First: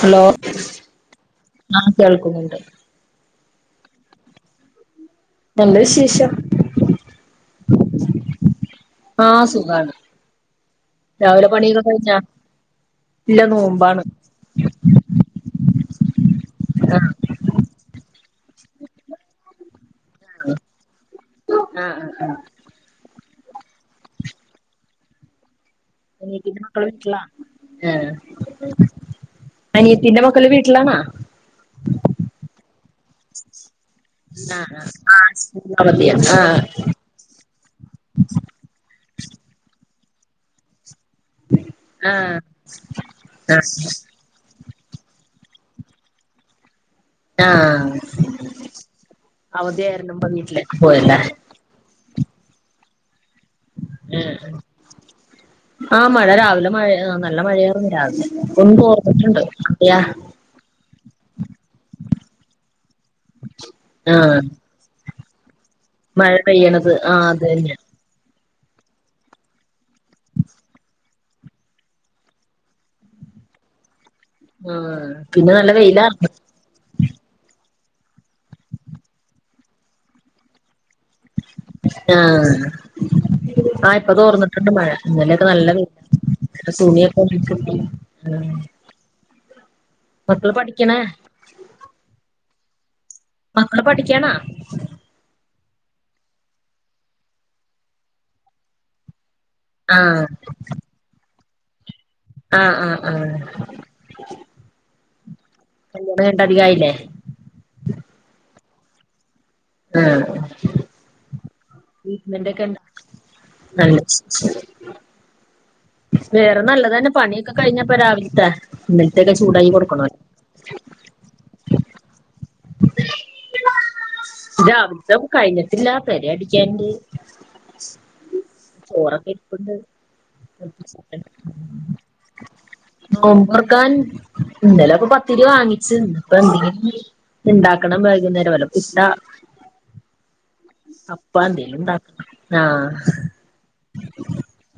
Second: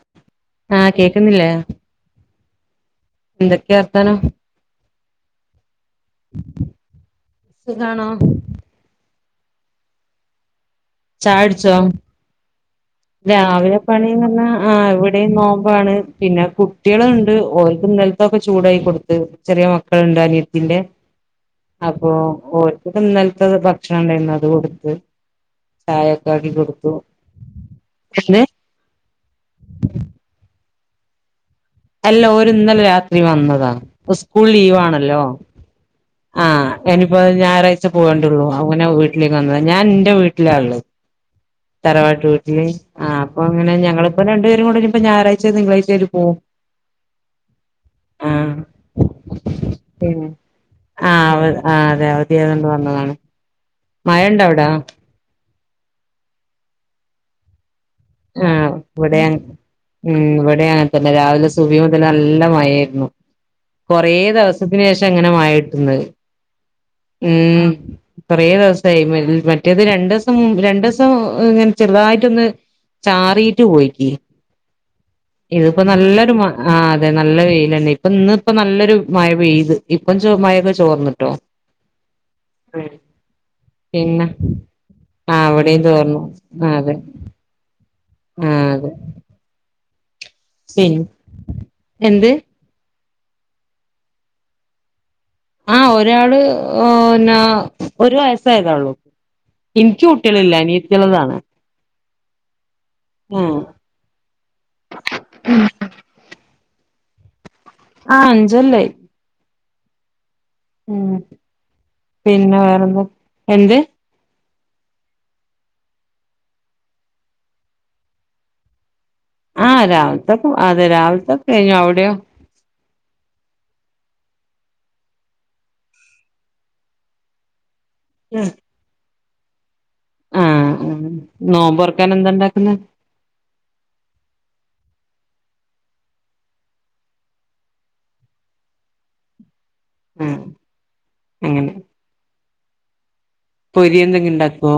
hello ആഹ് കേക്കുന്നില്ലേ ആ കേൾക്കുന്നുണ്ട് എന്തൊക്കെയാ വർത്താനം നല്ല വിശേഷം സുഖാണോ ആഹ സുഖാണ് രാവിലെ ചായുടിച്ചോ പണിയൊക്ക കഴിഞ്ഞാ ഇല്ല രാവിലെ നോമ്പാണ് പണി എന്ന് പറഞ്ഞാ ആ ഇവിടെയും നോമ്പാണ് പിന്നെ ആഹ് കുട്ടികളുണ്ട് ഓർക്കും ഇന്നലത്തെ തൊക്കെ ചൂടായി കൊടുത്ത് ചെറിയ മക്കളുണ്ട് അനിയത്തിന്റെ ആഹ് ആഹ് അപ്പൊ ആഹ് ഓർക്ക് ഇന്നലത്ത ഭക്ഷണം ഉണ്ടായിരുന്നു അത് കൊടുത്ത് ചായക്കെ ആക്കി അനിയത്തിന്റെ മക്കള് കൊടുത്തു വീട്ടിലാ ഏഹ് [unintelligible] അനിയത്തിന്റെ മക്കള് വീട്ടിലാണാ അല്ല ഒരു ഇന്നലെ രാത്രി വന്നതാ പ്പ സ്കൂൾ ആഹ് ആഹ് ലീവാണല്ലോ ആഹ് സ്കൂളിന് അവധിയാ ആ ആഹ് എനിപ്പോ ഞാറാഴ്ച പോണ്ട്യള്ളൂ അങ്ങനെ വീട്ടലേക്ക് വന്നത ഞാൻ ന്റെ വീട്ട്ലാള്ള തറവാട്ട് ആഹ് വീട്ട്ല് ആ അപ്പങ്ങനെ ആഹ് ഞങ്ങള്പ്പൊ രണ്ട് ഇങ്ങോട്ടരുമ്പം ഞാറായ്ചെ തിങ്കളാഴ്ചെരു പോ ആ പിന്നെ അവധിയെയിരുന്നപ്പം വീട്ടിലേക്ക് പോയത പിയാണ്ട് വന്നതാണ് മഴണ്ട അവ്ടാ ആ മഴ രാവിലെ മഴ നല്ല മഴയ ആ പ്പ ഒന്ന് ഇവിടെ തോർന്ന്ട്ടണ്ട് ഉം ഇവിടെ അങ്ങെൻതന്നെ രാവിലെ സുഭയ് മുതല് നല്ല മയേരുന്നു കൊറേ ആഹ് ദിവസത്തിന് ഏഷ ഇങ്ങനെ മഴട്ടുന്ന മഴ പെയ്യണത് ആഹ് അത് മ്മ് തന്നെ കൊറേ ദിവസയി മറ്റേത് രണ്ടൂസം മു രണ്ടുസം ഇങ്ങനെ ചെറുതായിട്ടൊന്ന് ചാറീട്ട് പോയിക്കി ആഹ് പിന്നെ നല്ല ഇത്പ്പോ വെയിലാ നല്ലൊരു മ ആ അതെ നല്ല വെയിലന്ന പ്പ ഇന്ന് ഇപ്പ നല്ലൊരു മഴ പെയ്ത് ഇപ്പം ചൊ മഴക്കെ ചോർന്ന്ട്ടോ ആ ആ ഇപ്പൊ പിന്നെ തോർന്നിട്ട്ണ്ട് മഴ ആ ഇന്നലെക്കെ ഇവിടെയും നല്ലവെയില ചോർന്നു ആ അപ്പ അതെ സുണിയൊക്കെ [inaudible] ആ മക്കള് പിൻ പഠിക്കണേ എന്ത് മക്കള് പഠിക്കാനാ ആ ഒരാള് ഓനാ ഒരു വയസായതള്ളൂ ഇൻക്ക് ആഹ് കുട്ടിള്ല്ല അനീയത്തിള്താണ് ആ ആ ആ [unintelligible] പുള്ആയില്ലെ ആ അഞ്ചല്ലയി ആ അ പിന്നെ ട്രീറ്റ്‌മെന്റ്ക്കണ്ടോ വേറെന്താ എന്ത് നല്ലഹ് വേറെ നല്ലതന്നെ പണീക്കെ കഴിഞ്ഞപ്പ രാവിൽത്തെ ന്നെൽത്തക്കെ ആ ചൂടായി കൊടുക്കണോ രാവിലത്തെക്കെ അതെ രാവിലത്തെക്കെ കഴിഞ്ഞു അവിടെയോ [inaudible] രാവിൽതഹു കഴിഞ്ഞിട്ട്ല്ല പെരഅടിക്കാണ്ട് ചോറൊക്കെ ഇരിപ്ണ്ട് ആ ആ നോമ്പൊറക്കാൻ എന്താ ഇണ്ടാക്കുന്നെ നോമ്പർക്കാൻ ഇന്നല പത്തിരി വാങ്ങിച്ച്ന്ന്പ്പൊ എന്തിനെങ്ങിലും ഇണ്ടാക്കണം വൈകുന്നേരം വല്ല പുട്ട ആ അപ്പ അങ്ങനെ ന്തേലുംണ്ടാ ആ പൊരി എന്തെങ്കി ഇണ്ടാകോ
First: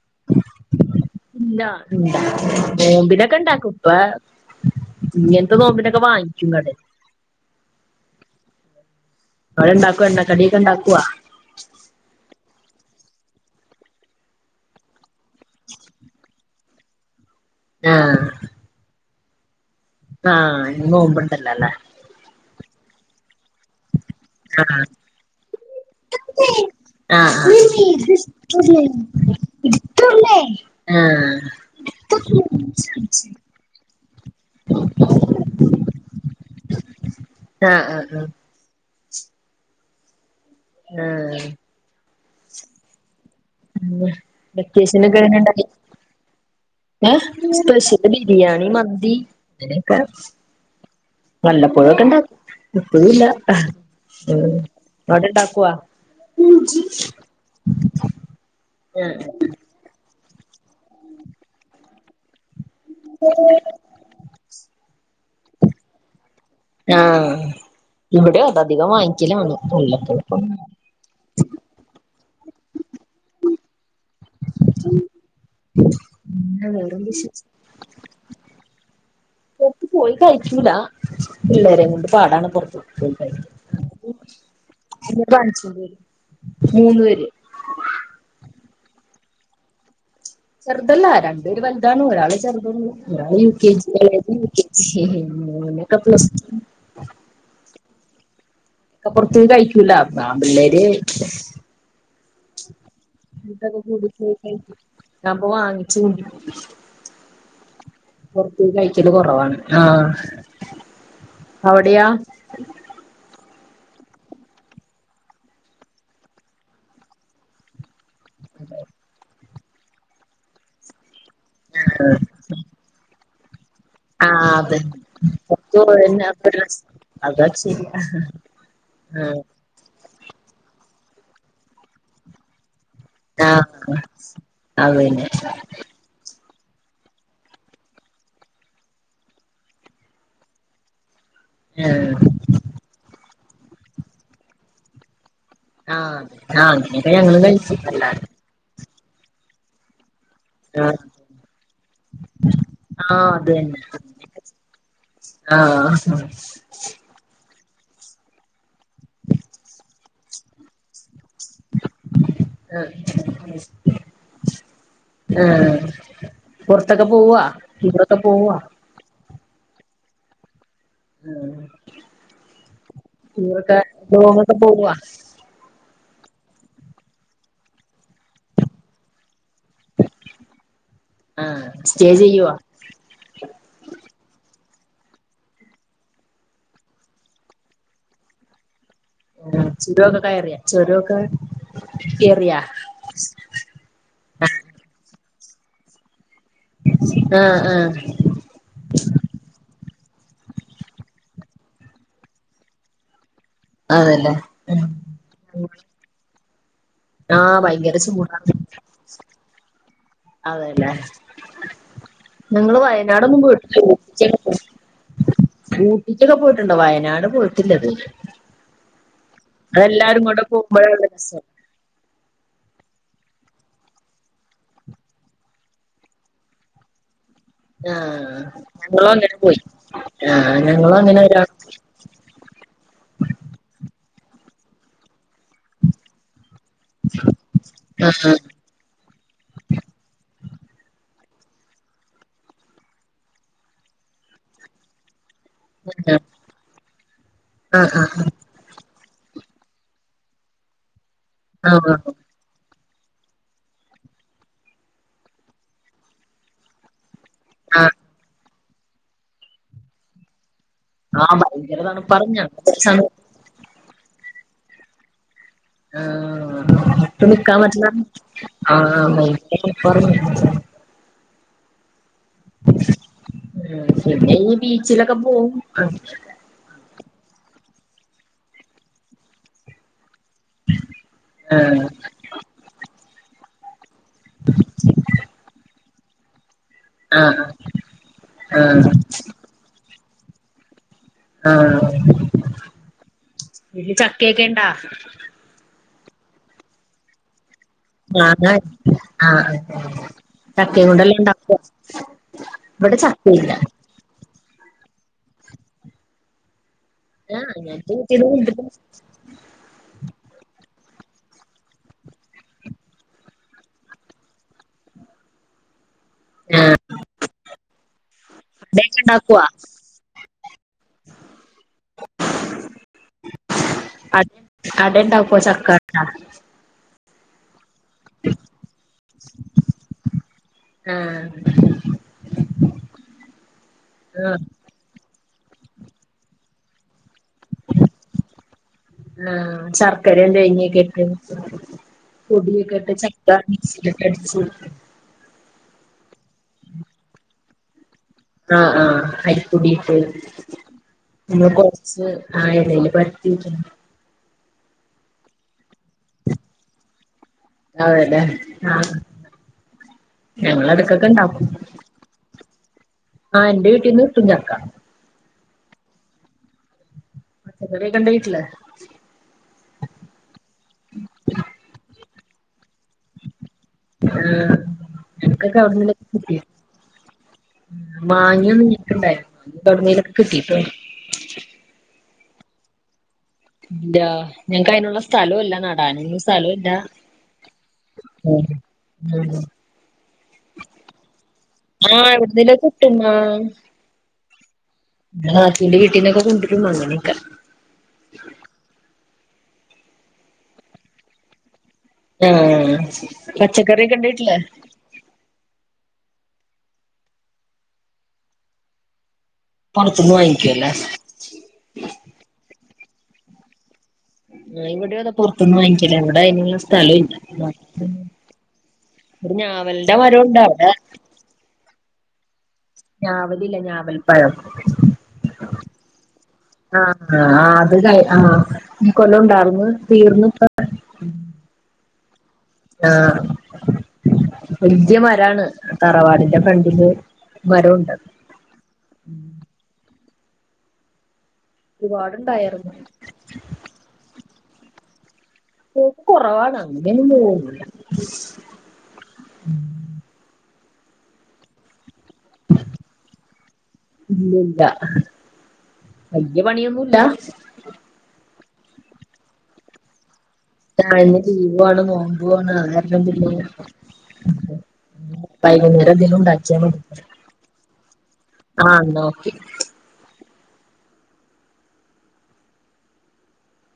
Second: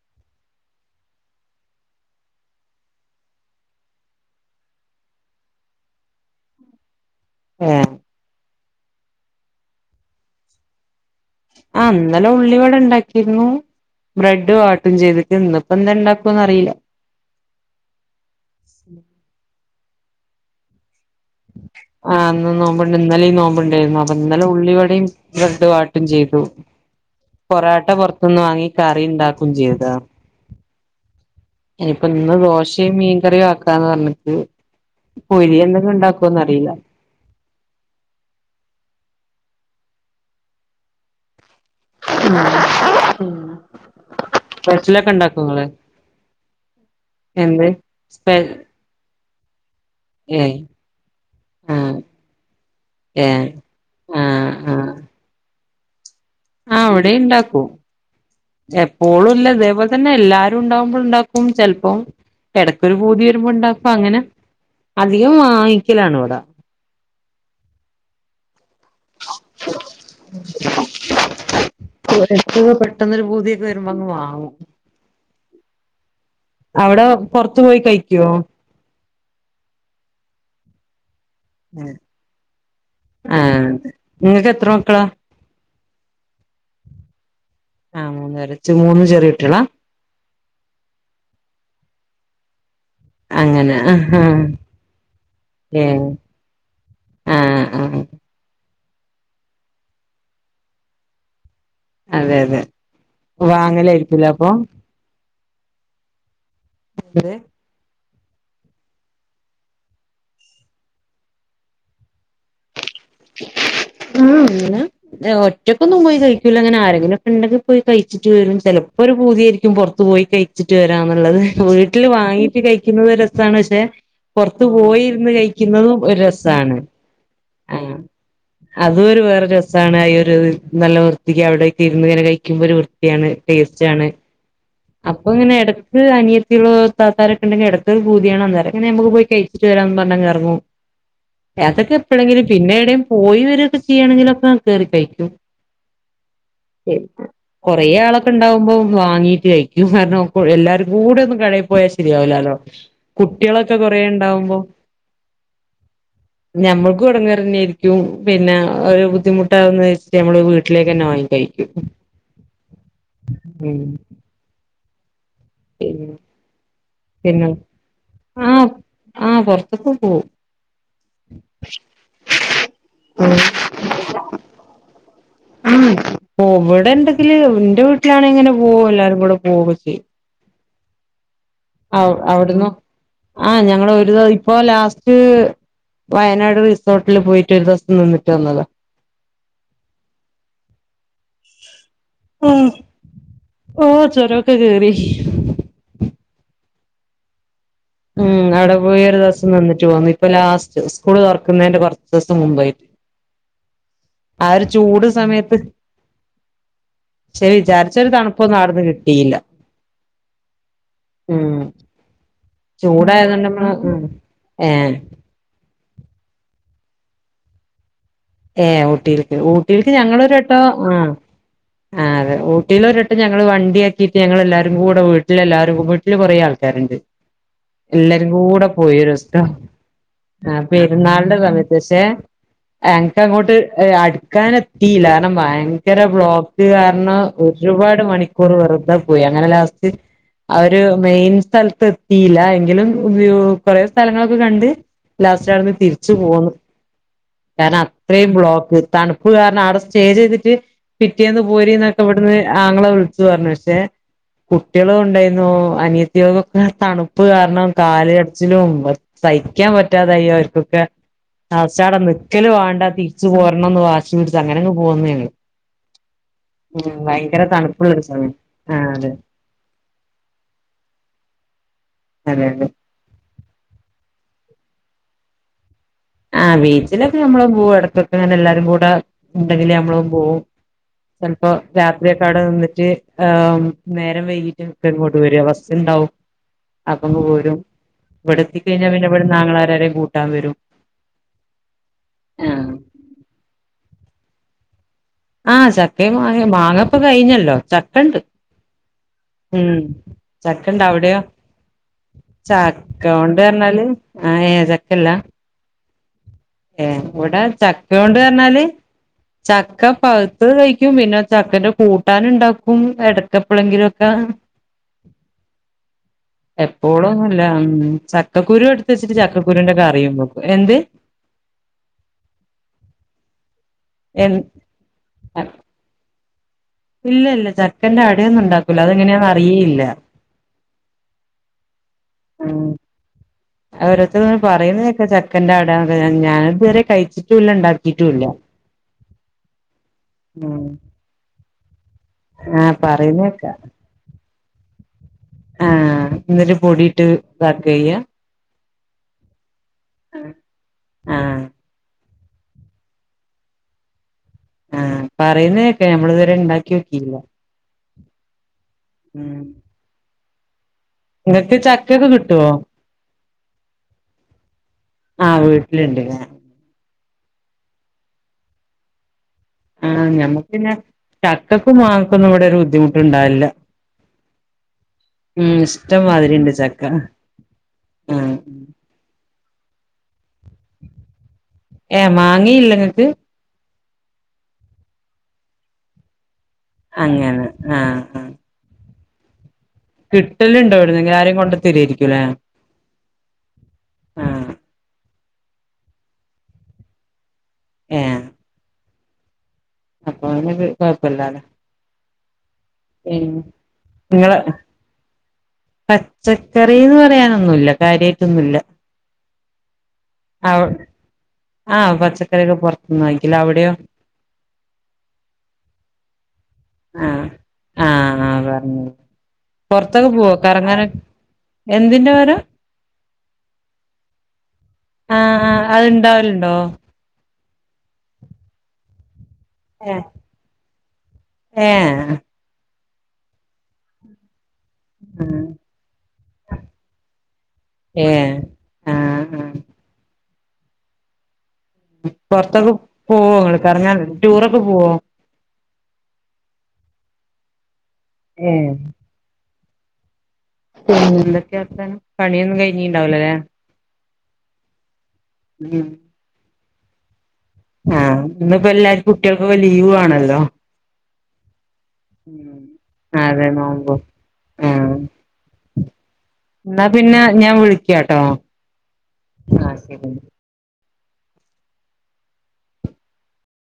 [unintelligible] ഇല്ല [unintelligible] നോമ്പിനൊക്കെണ്ടാകു പെ ഇങ്ങൻത്തെ നോമ്പ്നൊക്കെ വാങ്ങിക്കും കടെ ഏ അഴണ്ടാകൊ എണ്ണകടിക്കെണ്ടാക്കുവ ണ്ടാക്കിര്ന്നു ആ ആ ഇനി നോമ്പൻ ആ ഇന്ന് നോമ്പ്ണ്ട് ഇന്നലെ നോ മുണ്ടേര്ന്നു അപ്പ ഇന്നലെ ആഹ് ഉള്ളിവടിം ബ്രെഡ് വാട്ടിൻ ചെയ്തു ആഹ് ആഹ് പൊറാട്ട പൊർതന്നാങ്ങി കറിണ്ടാക്കും ചെയ്തോ ആഹ് ആഹ് ഇനിപ്പ ഇന്ന് ദോശയും മീൻകറിയും ആക്കാന്ന് പറഞ്ഞിക്ക് പൊരി എന്തൊങ്കെണ്ടാക്കോന്ന് അ അതീല ആഹ് ആഹ് ആഹ [inaudible] വെക്കേഷന് സ്പെഷ്യലൊക്കെ ഒകെ എങ്ങനെ ഉണ്ടാക്കോ നിങ്ങള് ഉണ്ടാക്കി ഏ എന്ത് സ്പെഷ്യല് സ്പെ ബിരിയാണി മന്തി അങ്ങനെയൊക്കെ ഏഹ് നല്ല ആഹ് പുഴൊക്കെ ഇണ്ട പുഴല്ല ഏഹ് അങ്ങോടെ ഇണ്ടാക്കവാ ആ അവിടെ ഉണ്ടാക്കൂ എപ്പോഴും ഇല്ല അതേപോലെ തന്നെ എല്ലാരും ഉണ്ടകുമ്പോ ഉണ്ടാക്കും ചിലപ്പോ ഇടക്കൊരു ഭൂതി വരുമ്പോ ഉണ്ടും അങ്ങനെ അധികം വാങ്ങിക്കലാണ് ഇവിടെ ഇവിടെ അതികം വാങ്ങിക്കലാണ് വല്ലപ്പോഴും എ പെട്ടെന്നരു പൂതിയൊക്കെ വരുമ്പോ അങ്ങ് വാങ്ങും ഉം അവിടെ പൊറത്തു പോയി കഴിക്കുവോ എട്ട പോയി കഴിച്ചൂല പിള്ളേരെയും കൊണ്ട് പാടാണ് പുറത്ത് ആഹ് നിങ്ങക്ക് എത്ര മക്കളാ കാണിച്ചണ്ട മൂന്ന് പേര് മൂന്നും ചെറിയ കുട്ടികള ചെറുതല്ല രണ്ടുപേര് വലുതാണ് ഒരാൾ ചെറുതു ഒരാൾ ഉ കെ അങ്ങനെ ജി അല്ലേ ആഹ് ഏഹ് ആഹ് [unintelligible] ആഹ് ഒക്കെ പുറത്ത് പോയി കഴിക്കൂല പിള്ളേര് അതെ അതെ ഇതൊക്കെ കടിച്ച വാങ്ങലായിരിക്കൂലേ അപ്പൊ ഞപ്പൊ വാങ്ങിച്ചു [unintelligible] പുറത്ത കഴിക്കല് കൊറവാണ് ആഹ അവിടെയാ ഉം അങ്ങനെ ഒറ്റക്കൊന്നും പോയി കഴിക്കൂല അങ്ങനെ ആരെങ്കിലും ഉണ്ടങ്കിൽ പോയി കഴിക്കും ക് വരും ചിലപ്പോ ഒരു പൂതിയായിരിക്കും പുറത്തു പോയി കഴിച്ചിട്ട് വരാം അങ്ങാനുള്ളത് വീട്ടിൽ വാങ്ങിച്ചു കഴിക്കുന്നത് രസമാണ് പക്ഷെ ആഹ് പുറത്ത അതെ പോയിരുന്ന് പുറത്തു കഴിക്കുന്നതും ഒരു പോയന്നെ അപ്പൊ രസമാണ് ഡ്രസ് അതാ ആഹ ശരിയാ അതും ഒരു ആഹ് വേറെ രസമാണ് ഒരു നല്ല ക്ക് അവിടെ ഇരുന്ന്ങ്ങന കഴിക്കുമ്പോ ഒരു ആഹ് ടേസ്റ്റി ആണ് അപ്പ അതന്നെ ഇങ്ങനെ ഇടക്ക് അനിയത്തി ആൾക്കാരുണ്ടെങ്കിൽ ഇടത്തൊ ഭൂതിണ്ണം അങ്ങനെ നമുക്ക് പോയി കഴിച്ചിട്ട് വരാമന്ന് പറഞ്ഞ ഇറങ്ങു അഏതൊക്കെ ആഹ് എപ്പോഴെങ്കിലും പിന്നെ എടടെയും പോയി വരൊക്കെ ചെയ്യാണെങ്കിലൊക്കെ കേറി കഴിക്കും ആഹ് ആഹ് അങ്ങനെയൊക്കെ ഞങ്ങളും കഴിച്ചു കൊറേ അല്ലാതെ ആളൊക്കെ ഉണ്ടാവുമ്പോ വാങ്ങീട്ട് കഴിക്കും കാരണം എല്ലാരും ആഹ് കൂടെ ഒന്നും കഴയിപ്പോ പോയാൽ ശരിയാവലാലോ കുട്ടികളൊക്കെ കൊറെേ ഉണ്ടാവുമ്പോ ആഹ രിക്കും പിന്നെ ഒരു ബുദ്ധിമുട്ടാകുന്ന വെച്ച് നമ്മള് വീട്ടിലേക്ക് തന്നെ വാങ്ങിക്കും [unintelligible] ആഹ് പിന്നെ പുറത്തൊക്കെ പോവാ പിന്നെ ടൂറൊക്കെ പോവാ ആഹ ആഹ് അതൊക്കെ പോകും [unintelligible] പോ ഇവിടെണ്ടെങ്കില് എന്റെ വീട്ടിലാണ ഇങ്ങനെ പോവ എല്ലാരും കൂടെ പോവുക ചെയ്യ ആഹ് സ്റ്റേ അവ് ചെയ്യുവാ അവിട്ന്നൊ ആ ഞങ്ങള് ഒരു ഇപ്പോ ലാസ്റ്റ് ട് വയനാട് റിസോർട്ടില് പോയിട്ട് ഒരു ദിവസം നിന്നിട്ട് വന്നതാ ആ ചുരമൊക്കെ കയറിയാ ചുരൊക്കെ ആ ഓ ചൊരൊക്കെ കേറി ആ ഉം അവിടെ പോയി ഒരു ദിവസം നിന്നിട്ട് പോന്നി ഇപ്പൊ ലാസ്റ്റ് ഉസ്കൂള് തൊറക്ക്ന്നേന്റെ കൊറച്ച ദിവസം മുമ്പായിട്ട് അതല്ലേ ആ ഒരു ചൂട് സമയത്ത് ആ പക്ഷെ ഭയങ്കര വിചാരിച്ചൊരു ചൂടാണ് തണുപ്പൊന്നും അവിടുന്ന് കിട്ടിയില്ല അതെല്ലേ ഉം നിങ്ങള് വയനാടൊന്നും ചൂടായതുകൊണ്ട് നമ്മള് ഉം പോയിട്ടില്ല ഏ ഇറ്റൊക്കെ പോയിട്ടുണ്ടോ വയനാട് പോയിട്ടില്ലത് ഏ ഊട്ടിലക്ക് ഊട്ടിക്ക് ഞങ്ങളൊരു കൂടെ ട്ടോ ആ പോകുമ്പോഴാണ് രസം ആ അതെ ട്ടിലൊരിട്ടം ഞങ്ങള് വണ്ടിയാക്കിട്ട് ഞങ്ങളെല്ലാരും കൂടെ വീട്ടിലെല്ലാരും വീട്ടില് കൊറേ ആൾക്കാരുണ്ട് എല്ലാരും ആഹ് കൂടെ ഞങ്ങളും പോയിരുസ അങ്ങനെ പോയി ആഹ് ആ ഞങ്ങളും അങ്ങനെ പെരുന്നാള്ട ഒരാൾ സമയത്ത്ക്ഷെ എനക്കെപ്പയു എ അടുക്കാനെത്തീലരണം ഭയങ്കര ബ്ലോ ഇത് കാരണം ഒരുപാട് ആഹ് മണിക്കൂർ വെറുതാ പോയി അങ്ങനെ ലാസ്റ്റ് അവര് മെയിൻ സ്ഥലത്ത് എത്തിയില്ല എങ്കിലും കൊറേ സ്ഥലങ്ങളൊക്കെ കണ്ട് ലാസ്റ്റ ആട്ന്ന് തിരിച്ചു പോന്നു കാരണം ആഹ് ആഹ് അത്രെം ബ്ലോക്ക് തണുപ്പ് കാരണം ആടെ സ്റ്റേ ചെയ്തിട്ട് പിറ്റേന്ന് പോരി ആഹ് എന്നൊക്കെ ഇവിടുന്ന് ആങ്ങളെ പറഞ്ഞു പക്ഷെ കുട്ടികള് ഉണ്ടായിന്നൂ അനിയത്തിയ ഒക്കെ തണു പ്പ് കാരണം ആഹ് കാല കടച്ച്ലും തയ്ക്കാൻ പറ്റാതായി അവർക്ക് ആഹ് ഭയങ്കര അവശാട തണുപ്പാർന്നു നിക്കല് ഞങ്ങള് പോയ വേണ്ട സമയത്ത് തിരിച്ചു പോരണംന്ന് വാശി പിടിച്ച അങ്ങനെങ് പോന്ന്ഞങ്ങള് ആ നിക്കാ തണുപ്പുള്ളൊരു സമയം ആഹ് അതെ [unintelligible] അതെ അതെ ഇനി ബീച്ചിലൊക്കെ പോവും ലക്കെ ഞമ്മള് പോവു ഇടക്കൊക്കെങ്ങനെല്ലാരും കൂടെ ണ്ടെങ്കിൽ നമ്മളും പോം ചെലപ്പോ ആഹ് രാത്രിയക്കെ അടെ നിന്നിട്ട് ആഹ നേരം വൈകിട്ട്ക്കെങ്ങോട്ട് വരിക ബസ് ഉണ്ടാവും അപ്പങ് ആഹ് പോരും ഇവിടെ എത്തി കയ്ഞ്ഞാ ആഹ് ആഹ് പിന്നവിടെന്നാങ്ങളാരാരെം കൂട്ടാമരും ആ ഇ ചക്കയൊക്കെണ്ടാ ഏയ് മാ മാങ്ങപ്പ കഴിഞ്ഞല്ലോ ചക്കണ്ട് ആ ആ ഉം ചക്കണ്ട് തക്കയും കൊണ്ടല്ലാം അവിടെയോ ഉണ്ടാക്ക ചക്കോണ്ട് പർഞ്ഞാല് ആഹ ഏ ചക്കല്ല ഏ ഇവിടെ ആഹ് ഞാൻ ചക്ക എന്റെ കൊണ്ട് വീട്ടീന്ന് പറഞ്ഞാല് കൊണ്ടരും ചക്ക പകുത്ത് കഴിക്കും പിന്നെ ചക്കന്റെ കൂട്ടാന ഉണ്ടാക്കും എടക്കപ്പഴെങ്കിലുഒക്കെ ആഹ് എപ്പോഴൊന്നുല്ല ചക്കക്കുരു എടുത്ത് അടയൊക്കെ വെച്ചിട്ട് ഉണ്ടാക്കുവോ ചക്കക്കുരുന്റെ കറി ക്കും എന്ത് അ എ അടേണ്ടാക്കോ ചക്ക ഇല്ല ഇല്ല ചട്ട ഇല്ല അടൊന്നും ഉണ്ടാക്കൂല അത്ങ്ങനെയാന്നറിയേയില്ല ആഹ് ഓരോത്തന്ന് ആഹ് പറയുന്നെക്കെ ചക്കന്റെടാന്ന് ഞാന് തുവരെ കഴിച്ചിട്ടുംല്ല ഉണ്ടാക്കിട്ടുംല്ല ആ ശർക്കര തേങ്ങെക്കിട്ട് ആ പറയുന്നേക്കാ മിക്സിയിലൊക്കെ അടിച്ച് ആ എന്നിട്ട് പൊടിട്ട് ഇതാക്കയ്യ ആ ആ അരിപ്പൊടിട്ട് ആ പിന്നെ കൊയച്ച് ആ എലേല് പര്ത്തി ആ പറയുന്നക്കെ ഞമ്മളിതുവരെ ഉണ്ടാക്കി ഓക്കില്ല അ അല്ലെ ക്കെണ്ടാക്കും നിങ്ങക്ക് ചക്കൊക്കെ കിട്ടുവോ ആ എന്റെ വീട്ടീന്ന് തുഞ്ഞാക്ക ഇണ്ട് അ വേഖണ്ട വീട്ടില് ആഹ് ബുദ്ധമു് ണ്ടാവില്ല ആഹ് ഉ ഞങ്ങക്കൊക്കെ ഇഷ്ടംമാതിരിയുണ്ട് ചക്ക ആഹ് മാങ്ങിയൊ നീട്ടണ്ടായിരുന്നു കടുുന്നീലൊക്കെ കിട്ടീട്ട് ഏ മാങ്ങിയില്ല നിങ്ങനക്ക് ഇ ഞങ്ങക്ക് അതിനുള്ള സ്ഥലമല്ല നടാൻ സ്ഥലമില്ല അങ്ങനെ കിട്ടല് ഉണ്ടോ അവിടുന്ന്‌ അതൊ ആരെലും കൊണ്ട് ആഹ് തരുവായിരിക്കുംഅല്ലെ എവിടുന്നേലും കിട്ടും ആഹ് ആഹ നാത്തൂന്റെ വീട്ടീന്നൊക്കെ കൊണ്ട് വരും ആ അങ്ങനെയൊക്കെ ഏഹ് അപ്പൊ അവിടെ കൊഴപ്പില്ലല്ലെ ആഹ പച്ചക്കറിയൊക്കെ ഉണ്ടോ വീട്ടിൽ പച്ചക്കറിന്ന് പറയാനൊന്നുമില്ല കാര്യമായിട്ടൊന്നുമില്ല പൊറത്ത്ന്ന് വാങ്ങിക്കുവല്ലേ ആ പച്ചക്കറിയക്കെ പുറത്തു വാങ്ങിക്കല അവിടെയോ ആ ഇവിടെ അതെ പൊറത്തുന്ന് വാങ്ങിക്കല എവിടെ അയിനുള്ള സ്ഥലം ആഹ് ഇല്ല ആഹ് ആഹ് പറഞ്ഞ് ഒരു ഞാവലിന്റെ പുറത്തൊക്കെ പോവോ മരമുണ്ട് അവിടെ കറങ്ങാന എന്തിന്റെ മര ഞാവൽ ഇല്ലേ ഞാവൽപ്പഴം ആ ആ അത്ണ്ടാവലുണ്ടോ ആഹ ആ അത് ആഹ് ഈ കൊല്ലം ഉണ്ടാർന്ന് ഏ തീർന്ന്‌ ഇപ്പൊ ആഹ വലിയ മരമാണ് തറവാടിന്റെ ഫ്രണ്ടില് മരൊണ്ട് ഏ ആ ഉം ആ ഒരുപാടുണ്ടായിരുന്നു പുറത്തൊക്കെ പോവൊ നിങ്ങൾ കറങ്ങാൻ ടൂറൊക്കെ പോവൊ ഒ കൊറവാണ് അങ്ങനെ എങ്ങും പോവൊന്നുമില്ല ഏ ഉം എന്തൊക്കെ വർത്താനം പണിയൊന്നും കഴിഞ്ഞിട്ടുണ്ടാവില്ല അല്ലേ ഇല്ല ഇല്ല വലിയ പണിയൊന്നുമില്ല ഇന്നിപ്പ എല്ലാരും കുട്ടികൾക്കിപ്പം ലീവ് ആണല്ലോ ആ ഇന്ന് ലീവാണ് നോമ്പാണ് ഉം അതെ നോമ്പും [unintelligible] ആ വൈകുന്നേരം ന്തേലും ഉണ്ടാക്കിയ മതി എന്നാ പിന്നെ ഞാൻ വിളിക്കാട്ടോ ആഹാ ഓക്കെ ആ ശരി